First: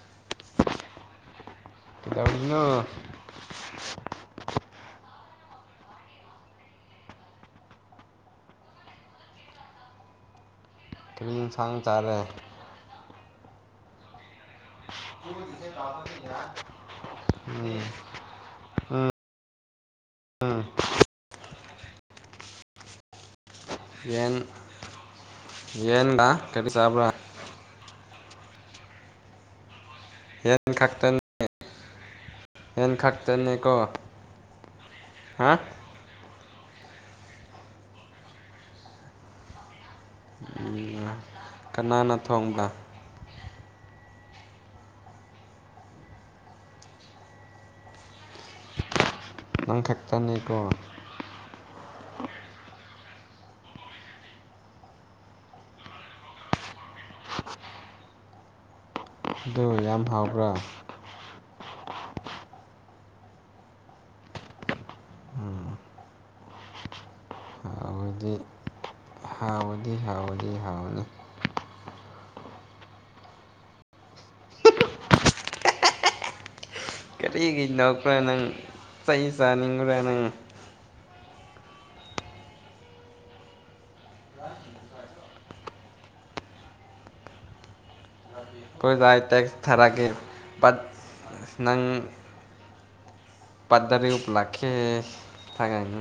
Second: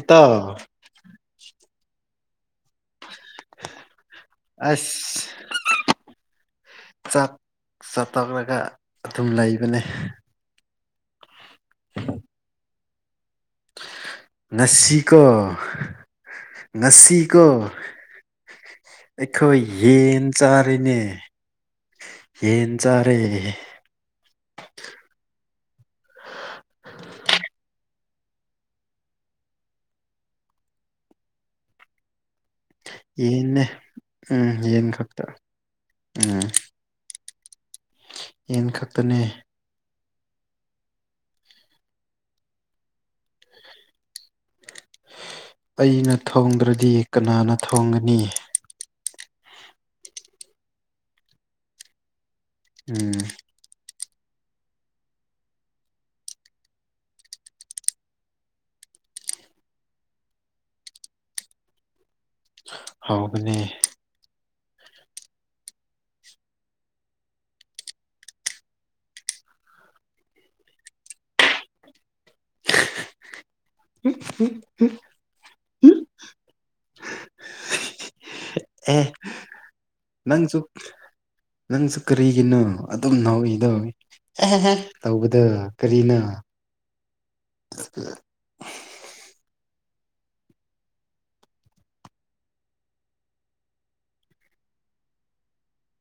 ꯏꯇꯥ ꯀꯥꯏꯗꯩꯔꯤꯅꯣ [unintelligible] ꯆꯠ ꯆꯠꯇꯔꯒ ꯑꯗꯨꯝ ꯂꯩꯕꯅꯦ ꯀꯔꯤ ꯍꯦꯟꯁꯥꯡ ꯆꯥꯔꯦ ꯉꯁꯤꯀꯣ ꯉꯁꯤꯀꯣ ꯎꯝ ꯑꯩꯈꯣꯏ ꯌꯦꯟ ꯎꯝ ꯆꯥꯔꯤꯅꯦ ꯌꯦꯟ ꯆꯥꯔꯦ ꯌꯦꯟꯗꯥ ꯀꯔꯤ ꯆꯥꯕꯔꯥ ꯌꯦ ꯈꯥꯛꯇꯅꯤ ꯌꯦꯟꯅꯦ ꯑꯦꯟꯈꯛꯇꯅꯤꯀꯣ ꯎꯝ ꯌꯦꯟ ꯈꯛꯇ ꯍꯥ ꯎꯝ ꯌꯦꯟ ꯈꯛꯇꯅꯦ ꯀꯅꯥꯅ ꯊꯣꯡꯕ ꯑꯩꯅ ꯊꯣꯡꯗ꯭ꯔꯗꯤ ꯀꯅꯥꯅ ꯊꯣꯡꯒꯅꯤ ꯅꯪ ꯈꯛꯇꯅꯤꯀꯣ ꯎꯝ ꯑꯗꯨ ꯌꯥꯝ ꯍꯥꯎꯕ꯭ꯔꯥ ꯍꯒꯅꯤ ꯎꯝ ꯍꯥꯎꯗꯤ ꯍꯥꯎꯕꯗꯤ ꯍꯥꯎꯕꯗꯤ ꯍꯥꯎꯕꯅꯤ ꯎ ꯎ ꯎ [inaudible] [unintelligible] ꯀꯔꯤꯒꯤꯩ ꯂꯔ ꯅꯪ ꯑꯦ ꯆꯍꯤꯩ ꯆꯥꯅꯤꯡꯔꯅ ꯅꯪꯁꯨ ꯅꯪꯁꯨ ꯀꯔꯤꯒꯤꯅꯣ ꯑꯗꯨꯝ ꯅꯧꯏꯗꯏꯤ ꯇꯧꯕꯗ ꯀꯔꯤꯅ ꯑꯣꯦ [inaudible] ꯀꯣꯏꯖꯏ ꯇꯦꯛꯁ ꯊꯥꯔꯛꯒꯦ ꯄꯠ ꯅꯪ ꯄꯗꯔ ꯎꯂꯥꯛꯀꯦ ꯁꯒ ꯏ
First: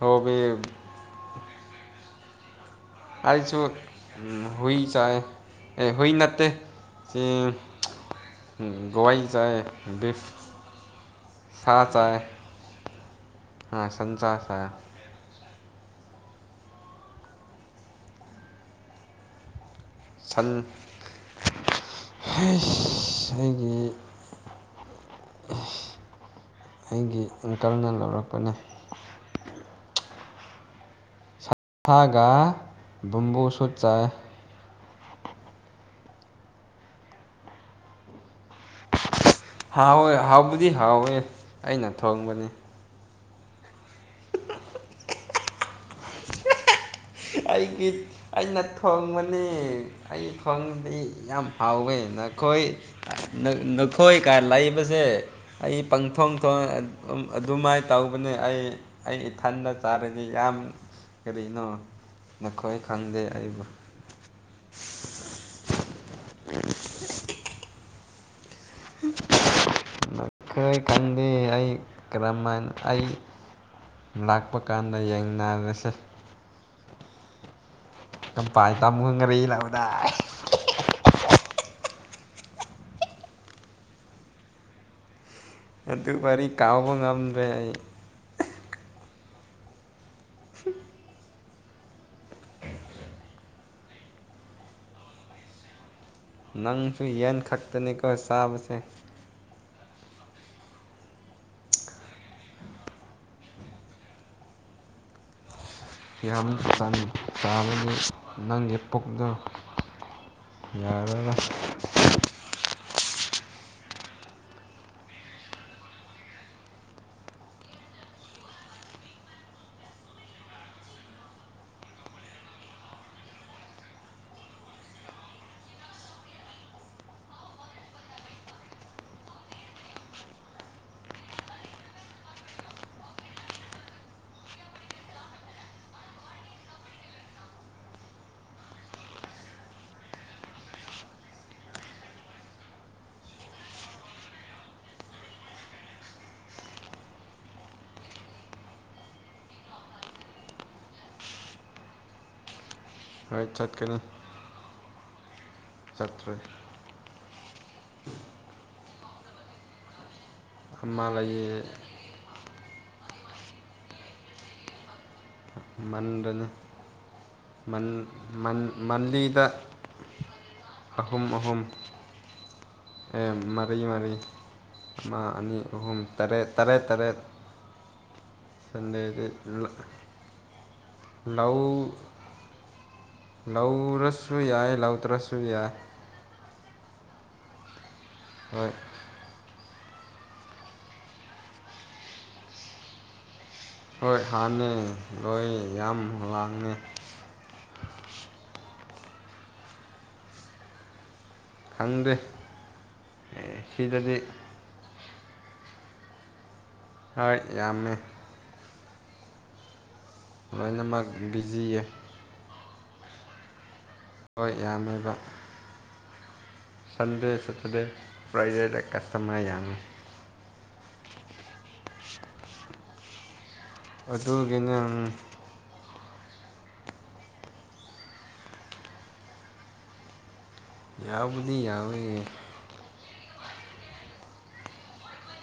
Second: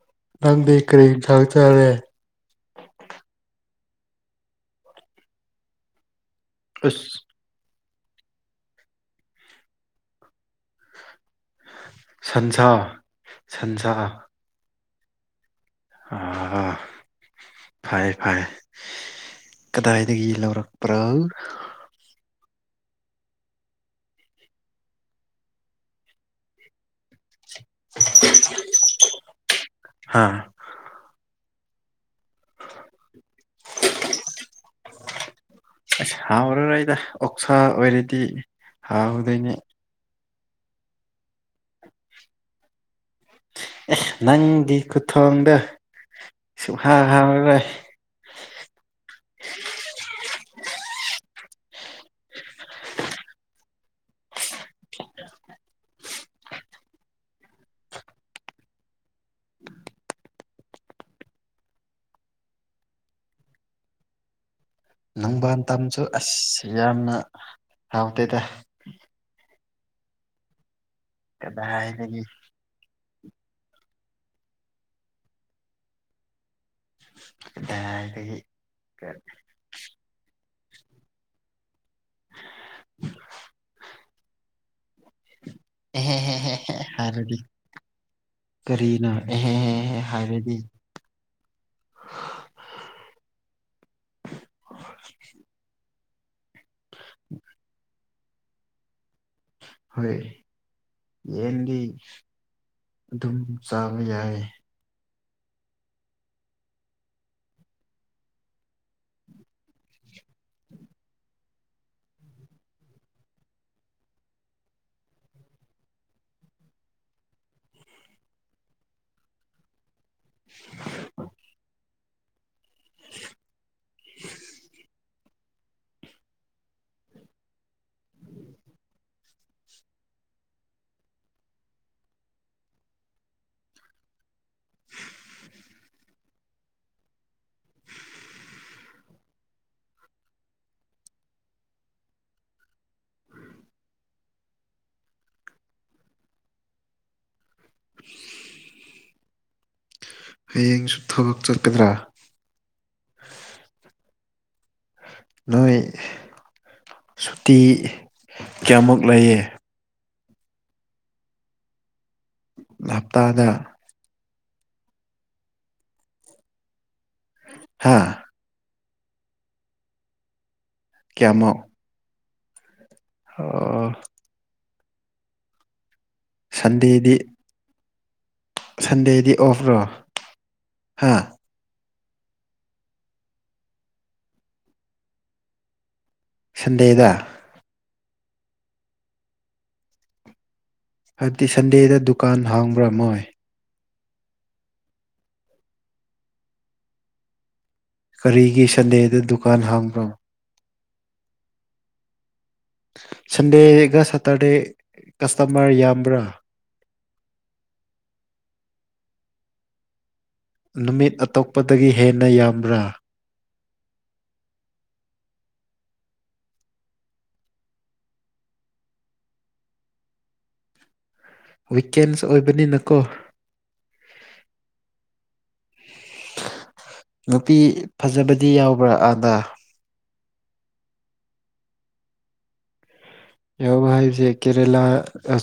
ꯍꯣꯕꯤ ꯅꯪꯗꯤ ꯀꯔꯤ ꯊꯥꯛ ꯆꯔꯦ ꯑꯩꯁꯨ ꯎ ꯍꯏ ꯆꯥꯏ ꯑꯦ ꯍꯏ ꯅꯠꯇꯦ ꯑꯁ ꯁꯤ ꯂꯣꯏ ꯆꯥꯏ ꯕꯤꯐ ꯁꯥ ꯆꯥꯏ ꯑꯥ ꯁꯟꯁꯥ ꯆꯥꯏ ꯑ ꯐꯔ ꯐꯥꯏ ꯀꯗꯥꯏꯗꯗꯒꯤꯒꯤ ꯁꯟ ꯂꯧꯔꯛ ꯄꯔꯥ ꯑꯩꯒꯤ ꯑꯩꯒꯤ ꯑꯪꯀꯜꯅ ꯂꯧꯔꯛꯄꯅꯤ ꯍꯥꯥ [inaudible] ꯁꯥꯒ ꯕꯨꯝꯕꯨꯁꯨꯠ ꯆꯥꯏ ꯍꯥꯎꯔ ꯑꯩꯗ ꯑꯣꯛꯁꯥ ꯑꯣꯏꯔꯦꯗꯤ ꯍꯥꯎ ꯍꯥꯎꯏ ꯍꯥꯎꯕꯨꯗꯤ ꯍꯥꯎꯋꯦ ꯑꯩꯅ ꯊꯣꯡꯕꯅꯤ ꯑꯦ ꯅꯪꯒꯤ ꯈꯨꯊꯣꯡꯗ ꯁꯃ ꯑꯩꯒꯤ ꯑꯩꯅ ꯊꯣꯡꯕꯅꯤ ꯑꯩ ꯊꯣꯡꯕꯗꯤ ꯌꯥꯝ ꯑꯥꯎꯅꯈꯣꯏ ꯄꯊꯣꯏ ꯀꯥꯟ ꯂꯩꯕꯁꯦ ꯑꯩ ꯄꯪꯊꯣꯡ ꯊꯣꯡ ꯑꯗꯨꯃꯥꯏꯅ ꯇꯧꯕꯅꯦ ꯑꯩ ꯑꯩ ꯏꯊꯟꯗ ꯆꯥꯔꯗꯤ ꯌꯥꯝ ꯀꯔꯤꯅꯣ ꯅꯈꯣꯏ ꯈꯪꯗꯦ ꯑꯩꯕꯨ ꯅꯪꯕꯥꯟ ꯇꯝꯁꯨ ꯑꯁ ꯌꯥꯝꯅ ꯍꯥꯎꯇꯦꯗ ꯀꯗ ꯑꯩ ꯀꯗꯥꯏꯗꯒꯤ ꯀ꯭ꯔꯃꯥꯏ ꯑꯩ ꯂꯥꯛꯄ ꯀꯥꯟꯗ ꯌꯦꯡꯅꯔꯁꯦ ꯀꯗꯥꯏꯗꯒꯤ ꯀꯝꯄꯥꯏ ꯇꯃꯨ ꯈꯪ ꯉꯔ ꯂꯥꯛꯕꯗ ꯑꯗꯨ ꯑꯦꯍꯦꯍꯦꯍꯦꯍꯦ ꯀꯥꯎꯕ ꯍꯥꯏꯔꯗꯤ ꯉꯝꯗ꯭ꯔꯦ ꯑꯩ ꯀꯔꯤꯅꯣ ꯑꯦꯍꯦ ꯍꯦꯍꯦ ꯍꯥꯏꯕꯗꯤ [unintelligible] ꯅꯪꯁꯨ ꯌꯦꯟ ꯈꯛꯇꯅꯤꯀꯣ ꯆꯥꯕꯁꯦ ꯍꯣꯏ ꯌꯦꯗꯤ ꯑꯗꯨꯝ ꯆꯥꯕ ꯌꯥꯏ ꯌꯥꯝ ꯆ ꯇꯥꯕꯗꯤ ꯅꯪꯒꯤ ꯄꯣꯛꯗ ꯌꯥꯔ [unintelligible] [unintelligible] [unintelligible] ꯍꯌꯦꯡꯁꯨ ꯊꯕꯛ ꯆꯠꯀꯗ꯭ꯔꯥ ꯍꯣꯏ ꯊꯠꯀꯅ ꯎ ꯆꯇ꯭ꯔꯔꯤ ꯇꯤ ꯀꯌꯥꯃꯨ ꯂꯩꯌꯦ ꯑꯃ ꯃꯥ ꯂꯩ ꯍꯞꯇꯥꯗ ꯃꯟꯗꯅ ꯃꯟ ꯍꯥ ꯃꯟ ꯃꯟꯂꯤꯗ ꯑꯍꯨꯝ ꯀꯌꯥꯃꯨꯛ ꯑꯍꯨꯝ ꯑꯦ ꯃꯩ ꯑꯣ ꯃꯔꯩ ꯃꯥ ꯑꯅꯤ ꯑꯍꯨꯝ ꯇꯔꯦꯠ ꯇꯔꯦꯠ ꯁꯟꯗꯦꯗꯤ ꯇꯔꯦꯠ ꯁꯟꯗꯦꯗꯤ ꯑꯣꯐꯔꯣ ꯍꯥ ꯂꯧꯎ ꯂꯧ ꯔꯁꯁꯨ ꯌꯥꯏ ꯂꯧ ꯇ꯭ꯔꯁꯁꯨ ꯌꯥꯏ ꯁꯟꯗꯦꯗ ꯍꯣꯏ ꯍꯥꯏꯕꯗꯤ ꯁꯟꯗꯦꯗ ꯗꯨꯀꯥꯟ ꯍꯥꯡꯕ꯭ꯔꯥꯃꯣꯏ ꯍꯣꯏ ꯍꯥꯟꯅꯦ ꯂꯣꯏ ꯌꯥꯝ ꯂꯥꯡꯉꯦ ꯀꯔꯤꯒꯤ ꯁꯟꯗꯦꯗ ꯗꯨꯀꯥꯟ ꯍꯥꯡꯕ꯭ꯔꯣ ꯈꯪꯗꯦ ꯁꯟꯗꯦꯒ ꯁꯤꯗꯗꯤ ꯁꯇꯔꯗꯦ ꯀꯁꯇꯃꯔ ꯌꯥꯝꯕ꯭ꯔꯥ ꯍꯣꯏ ꯌꯥꯝꯃꯦ ꯂꯣꯏꯅꯃꯛ ꯅꯨꯃꯤꯠ ꯕꯤꯖꯤꯌꯦ ꯑꯇꯣꯞꯄꯗꯒꯤ ꯍꯦꯟꯅ ꯌꯥꯝꯕ꯭ꯔꯥ ꯍꯣꯏ ꯌꯥꯝꯃꯦꯕ ꯁꯟꯗꯦ ꯁꯊꯔꯦ ꯄ꯭ꯔꯥꯏꯚꯦꯠ ꯀꯁꯇꯃꯔ ꯌꯥꯉ ꯋꯤꯀꯦꯟꯁ ꯑꯣꯏꯕꯅꯤꯅꯀꯣ ꯑꯗꯨꯊꯒꯤꯅꯦꯪ ꯅꯨꯄꯤ ꯐꯖꯕꯗꯤ ꯌꯥꯎꯕ꯭ꯔꯥ ꯑꯗ ꯌꯥꯕꯗꯤ ꯌꯥꯕ ꯌꯥꯎꯕ ꯍꯥꯏꯁꯦ ꯀꯦꯔꯦꯂꯥ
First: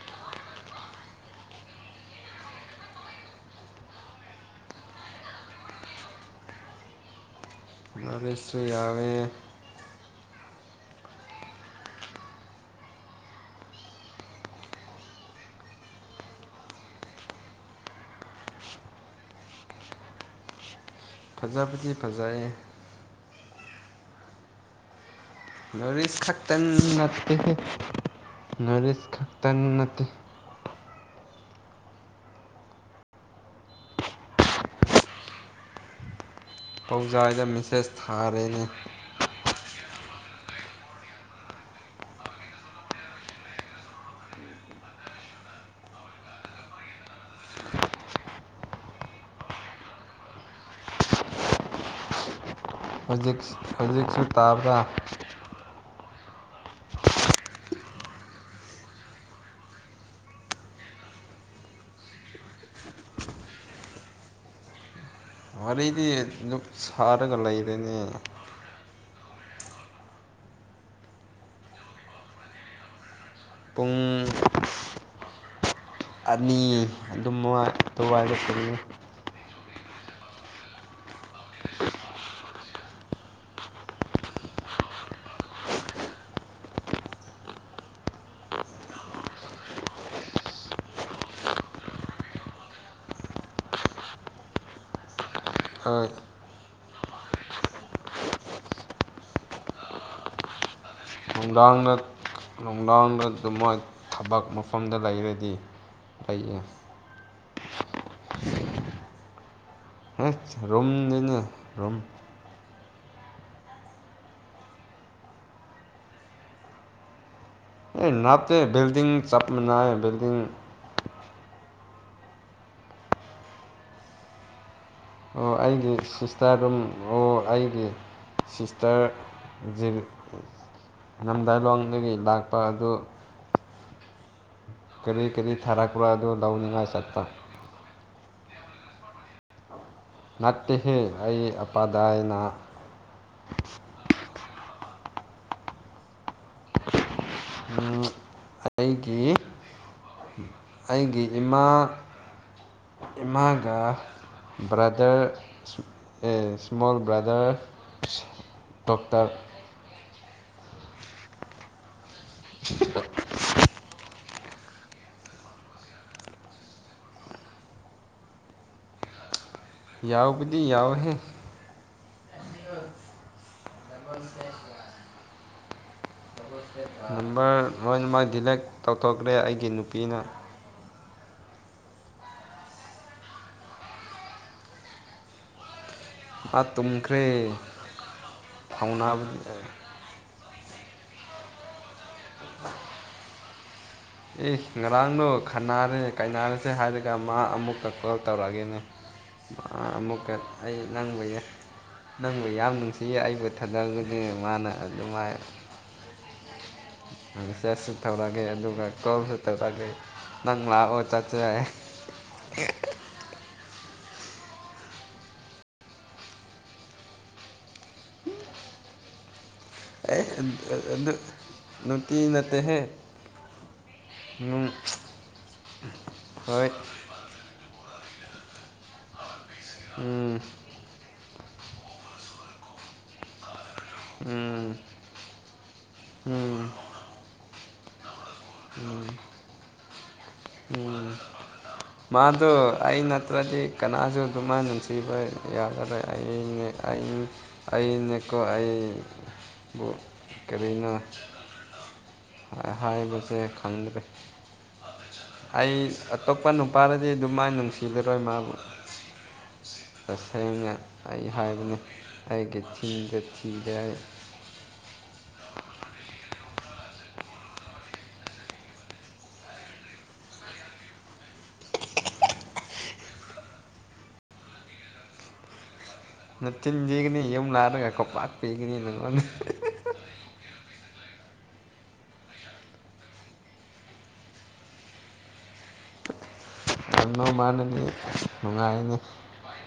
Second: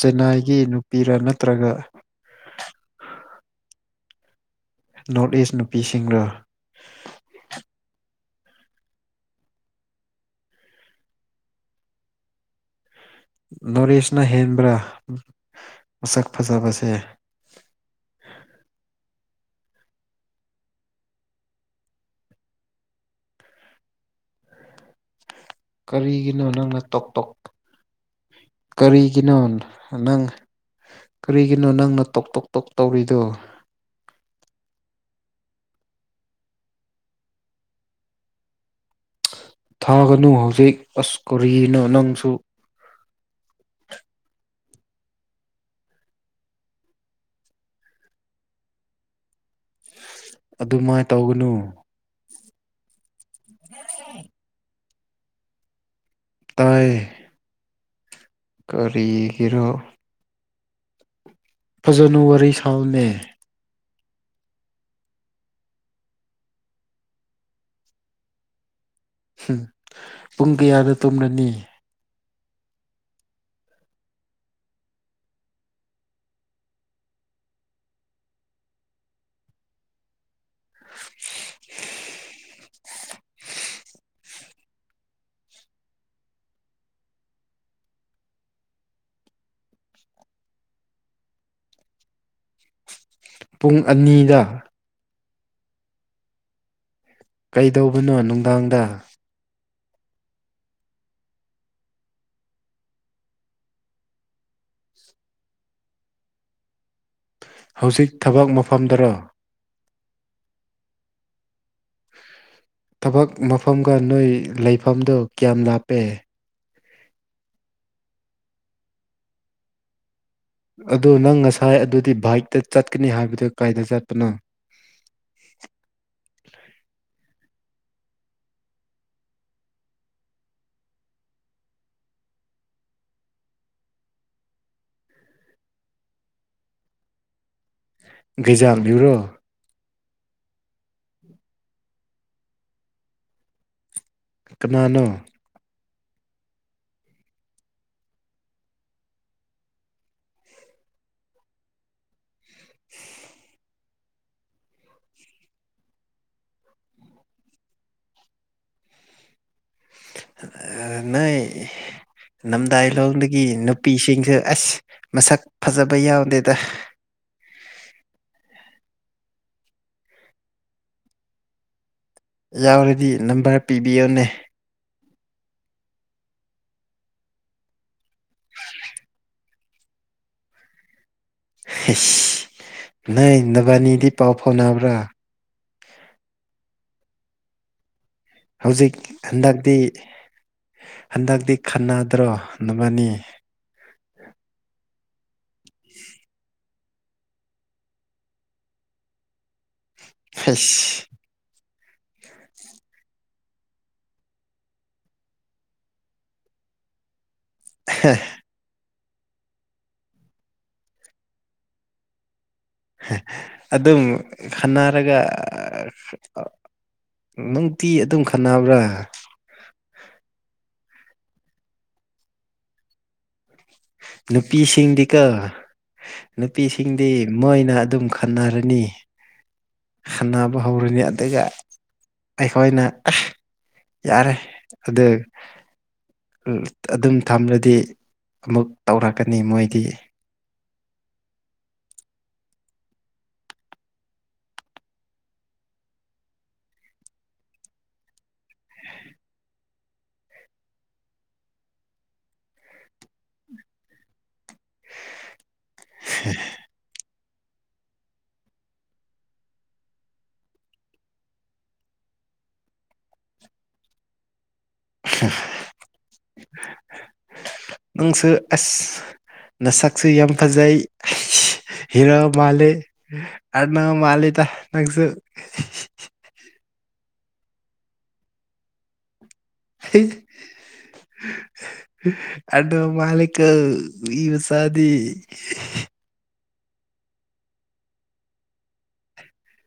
ꯆꯦꯟꯅꯥꯏꯒꯤ ꯅꯨꯄꯤꯔ ꯅꯠꯇ꯭ꯔꯒ [unintelligible] ꯅꯣꯔꯠ ꯏꯁ ꯅꯨꯄꯤꯁꯤꯡꯒ ꯃꯔ ꯏꯁ ꯌꯥꯕ ꯅꯔꯤꯦꯁꯅ ꯍꯦꯟꯕ꯭ꯔꯥ ꯃꯁꯛ ꯐꯖꯕꯁꯦ [unintelligible] ꯐꯖꯕꯗꯤ ꯐꯖꯩꯌꯦꯦ ꯅꯣꯔꯠ ꯏꯁ ꯀꯔꯤꯒꯤꯅꯣ ꯈꯛꯇꯪ ꯅꯪꯅ ꯇꯣꯛ ꯇꯣꯛ ꯅꯠꯇꯦꯍꯦ ꯅꯣꯔꯠ ꯏꯁ ꯀꯔꯤꯒꯤꯅꯣ ꯈꯛꯇꯪ ꯅꯠꯇꯦ ꯅꯪ ꯀꯔꯤꯒꯤꯅꯣ ꯅꯪꯅ ꯇꯣꯛ ꯇꯣꯛ ꯇꯣꯛ ꯇꯧꯔꯤꯗꯨꯣ ꯄꯥꯎꯖꯥꯏꯗ ꯃꯦꯁꯦꯁ ꯊꯥꯔꯦꯅꯦ ꯊꯥꯒꯅꯨ ꯍꯧꯖꯤꯛ ꯑꯁ ꯀꯣꯔꯤꯅ ꯅꯪꯁꯨ ꯑꯗꯨꯃꯥꯏꯅ ꯇꯧꯒꯅꯨ ꯍꯧꯖꯤꯛ ꯍꯧꯖꯤꯛꯁꯨ ꯇꯥꯕ꯭ꯔꯥ ꯇꯌꯦ ꯀꯔꯤꯒꯤꯔꯣ ꯐꯖꯅꯋꯥꯔꯤ ꯁꯥꯜꯅꯦ ꯋꯥꯔꯤꯗꯤ ꯑꯗꯨꯛ ꯁꯥꯔꯒ ꯂꯩꯔꯅꯤ ꯎꯝ ꯄꯨꯡ ꯀꯌꯥꯗ ꯇꯨꯝꯂꯅꯤ ꯄꯨꯡ ꯑꯅꯤ ꯑꯗꯨꯝ ꯑꯗꯨꯕꯥꯏꯗ ꯆꯠꯉꯦ ꯄꯨꯡ ꯑꯅꯤꯗ ꯍꯣꯏ ꯀꯩꯗꯧꯕꯅꯣ ꯅꯨꯡꯗꯥꯡꯗ ꯅꯨꯡꯗꯥꯡꯗ ꯅꯨꯡꯗꯥꯡꯗ ꯑꯗꯨꯃ ꯊꯕꯛ ꯃꯐꯝꯗ ꯂꯩꯔꯗꯤ ꯂꯩꯌꯦ ꯍꯧꯖꯤꯛ ꯊꯕꯛ ꯃꯐꯝꯗꯔꯣ ꯔꯣꯝ ꯅꯅ ꯔꯣꯝ ꯊꯕꯛ ꯃꯐꯝꯒ ꯅꯣꯏ ꯂꯩꯐꯝꯗꯨ ꯀꯌꯥꯝ ꯂꯥꯞꯄꯦ ꯑꯦ ꯅꯥꯞꯇ ꯕꯤꯜꯗꯤꯡ ꯆꯞꯅ ꯜꯗꯤꯡ ꯑꯗꯨ ꯅꯪ ꯉꯁꯥꯏ ꯑꯗꯨꯗꯤ ꯕꯥꯏꯛꯇ ꯆꯠꯀꯅꯤ ꯍꯥꯏꯕꯗꯨ ꯀꯥꯏꯗ ꯆꯠꯄꯅꯣ ꯑꯣ ꯑꯩꯒꯤ ꯁꯤꯁꯇꯔ ꯑꯗꯨꯝ ꯑꯣ ꯑꯩꯒꯤ ꯁꯤꯁꯇꯔꯖꯤꯔꯤ ꯅꯝꯗꯥꯏꯂꯣꯡꯗꯒꯤ ꯂꯥꯛꯄ ꯑꯗꯨ ꯀꯔꯤ ꯀꯔꯤ ꯊꯥꯔꯛꯄ꯭ꯔꯣ ꯑꯗꯨ ꯂꯧꯅꯤꯡꯉꯥꯏ ꯆꯠꯄ ꯩꯖꯥꯡ ꯌꯕꯌꯨꯔꯣ ꯠꯇꯦꯍꯦ ꯑꯩ ꯑꯄꯥꯗꯥꯏꯅ ꯀꯅꯥꯅꯣ ꯑꯩꯒꯤ ꯑꯩꯒꯤ ꯏꯃꯥ ꯏꯃꯥꯒ ꯕꯥꯗꯔ ꯏꯁꯃꯣꯜ ꯕ꯭ꯔꯥꯗꯔ ꯗꯣꯛꯇꯔ ꯑ ꯅ ꯅꯝꯗꯥꯏ ꯂꯣꯡꯗꯒꯤ ꯅꯨꯄꯤꯁꯤꯡꯁ ꯑꯁ ꯃꯁꯛ ꯐꯖꯕ ꯌꯥꯎꯗꯦꯗ [unintelligible] ꯌꯥꯎꯕꯨꯗꯤ ꯌꯥꯎꯍꯦ ꯌꯥꯎꯔꯗꯤ ꯅꯝꯕꯔ ꯄꯤꯕꯤꯌꯣꯅꯦ ꯅꯝꯕꯔ ꯂꯣꯏꯅꯃꯛ ꯗꯤꯂꯦꯛ ꯇꯧꯊꯣꯛꯈ꯭ꯔꯦ ꯑꯩꯒꯤ ꯅꯨꯄꯤꯅ ꯅꯣꯏ ꯅꯕꯥꯅꯤꯗꯤ ꯄꯥꯎ ꯐꯥꯎꯅꯕ꯭ꯔꯥ ꯇꯨꯝꯈ꯭ꯔꯦ ꯍꯧꯖꯤꯛ ꯐꯥꯎꯅꯕꯗꯤ ꯍꯟꯗꯛꯇꯤ ꯍꯟꯗꯛꯇꯤ ꯈꯅꯥ ꯠꯇ꯭ꯔꯣ ꯅꯅꯤ ꯑꯦ ꯉꯔꯥꯡꯗꯣ ꯈꯟꯅꯔꯦ ꯀꯥꯏꯅꯔꯦ ꯆꯠꯦ ꯍꯥꯏꯔꯒ ꯃꯥ ꯑꯃꯨꯛꯀ ꯀꯣꯜ ꯇꯧꯔꯛꯑꯒꯦꯅꯦ ꯑꯃꯨꯛꯀ ꯑꯩ ꯑꯁ ꯅꯪꯕ ꯌꯥ ꯅꯪꯕꯨ ꯌꯥꯝ ꯅꯨꯡꯁꯤꯌꯦ ꯑꯩꯕꯨ ꯊꯥꯗꯔꯒꯗꯤ ꯃꯥꯅ ꯑꯗꯨꯝꯥꯏ ꯑꯗꯨ ꯆꯁꯁꯨ ꯊꯧꯔꯛꯑꯒꯦ ꯑꯗꯨꯒ ꯀꯣꯝ ꯁꯛꯇ ꯇꯥꯛꯦ ꯅꯪ ꯂ ꯑꯣ ꯆꯆꯦ ꯑꯗꯨꯝ ꯈꯟꯅꯔꯒ ꯅꯨꯡꯇꯤ ꯑꯗꯨꯝ ꯈꯅꯕ꯭ꯔꯥ ꯅꯇꯅꯠꯇꯦ ꯅꯨꯄꯤꯁꯤꯡꯗꯤꯀ ꯍꯣꯏ ꯅꯨꯄꯤꯁꯤꯡꯗꯤ ꯃꯣꯏꯅ ꯑꯗꯨꯝ ꯈꯟꯅꯔꯅꯤ ꯎꯝ ꯈꯟꯅꯕ ꯍꯧꯔꯅꯤ ꯑꯗꯨꯒ ꯑꯩꯈꯣꯏꯅ ꯌꯥꯔꯦ ꯎꯝ ꯑꯗ ꯎꯝ ꯑꯗꯨꯝ ꯊꯝꯂꯗꯤ ꯑꯃꯨꯛ ꯇꯧꯔꯛꯀꯅꯤ ꯃꯣꯏꯗꯤ ꯃ ꯃꯥꯗꯣ ꯑꯩ ꯅꯠꯇ꯭ꯔꯗꯤ ꯀꯅꯥꯁꯨ ꯑꯗꯨꯃꯥꯏꯅ ꯅꯨꯡꯁꯤꯕ ꯌꯥꯒꯔꯣꯏ ꯑꯩ ꯑꯩ ꯑꯩꯅꯀꯣ ꯑꯩꯕꯨ ꯀꯔꯤꯅꯣ ꯍꯥꯏꯕ ꯁꯦ ꯈꯪꯗ꯭ꯔꯦ ꯑꯩ ꯑꯇꯣꯞꯄ ꯅꯨꯄꯥꯔꯗꯤ ꯑꯗꯨ ꯃꯥꯏ ꯅꯨꯡꯁꯤꯂꯔꯣꯏ ꯃꯥꯕꯨ ꯇꯁꯦꯡꯅ ꯑꯩ ꯍꯥꯏꯕꯅꯦ ꯑꯩꯒꯤ ꯊꯤꯗ ꯊꯤꯗꯦ ꯑꯩ [inaudible] [unintelligible] [inaudible] ꯅꯪꯁꯨ ꯑꯁ ꯅꯁꯛꯁꯨ ꯌꯥꯝ ꯐꯖꯩ ꯍꯤꯔꯣ ꯃꯥꯜꯂꯦ ꯑꯥꯔꯅꯣꯜ ꯃꯥꯜꯂꯤꯗ ꯅꯪꯁꯨ ꯆꯤꯟ ꯊꯤꯒꯅꯤ ꯌꯨꯝ ꯂꯔꯒ ꯀꯣꯄꯥ [unintelligible] ꯅꯉꯣꯟꯗ [inaudible] [unintelligible] ꯑꯥꯔꯅꯣꯜ ꯃꯥꯜꯂꯤꯀꯣ ꯃꯤꯃꯆꯥꯗꯤ ꯌꯥꯝꯅꯣ ꯃꯥꯟꯅꯅꯤ ꯅꯨꯡꯉꯥꯏꯅꯤ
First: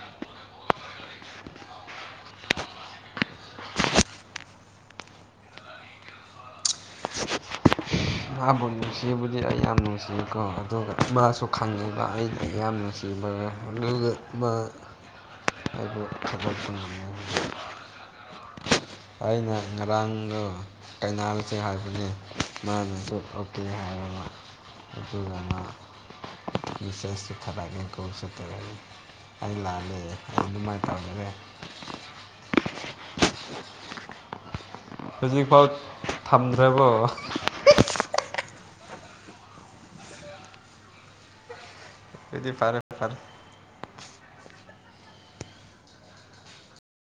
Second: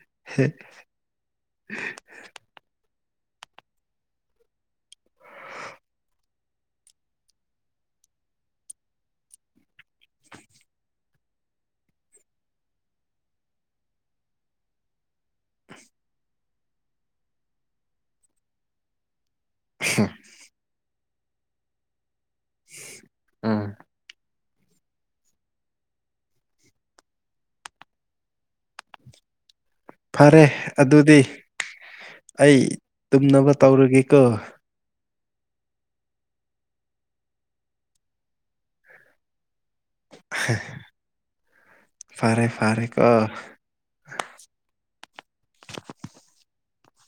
[unintelligible] ꯃꯥꯕꯨ ꯅꯨꯡꯁꯤꯕꯨꯗꯤ ꯑꯩ ꯌꯥꯝ ꯅꯨꯡꯁꯤꯀꯣ ꯑꯗꯨꯒ ꯃꯥꯁꯨ ꯈꯪꯉꯤꯕ ꯑꯩꯗꯤ ꯌꯥꯝ ꯅꯨꯡꯁꯤ [unintelligible] ꯑꯗꯣ ꯊꯕꯛꯇꯣ ꯉꯝ ꯍꯧꯗ [unintelligible] ꯒꯤ ꯑꯩꯅ ꯉꯔꯥꯡꯗꯣ ꯀꯩꯅꯥꯜ ꯆꯦ ꯍꯥꯏꯕꯅꯦ ꯃꯥꯅ ꯑꯣꯀꯦ ꯎꯝ ꯍꯥꯏꯑꯕ ꯃꯥ ꯑꯗꯨꯒ ꯃꯥ ꯃꯤꯁꯦꯁ ꯁꯨ ꯊꯕꯛꯅꯤ ꯀꯣꯜꯁꯨ ꯇꯧꯔꯛꯏ ꯑꯩ ꯂꯥꯜꯂꯦ ꯑꯩ ꯐꯔꯦ ꯑꯗꯨꯃꯥꯏꯅ ꯇꯧ ꯑꯗꯨꯗꯤ [unintelligible] ꯑꯩ ꯇꯨꯝꯅꯕ ꯇꯧꯔꯒꯦꯀꯣ ꯍꯧꯖꯤꯛꯐꯥꯎ ꯊꯝꯗ꯭ꯔꯕꯣ [unintelligible] ꯐꯔꯦ ꯐꯔꯦ ꯀꯣ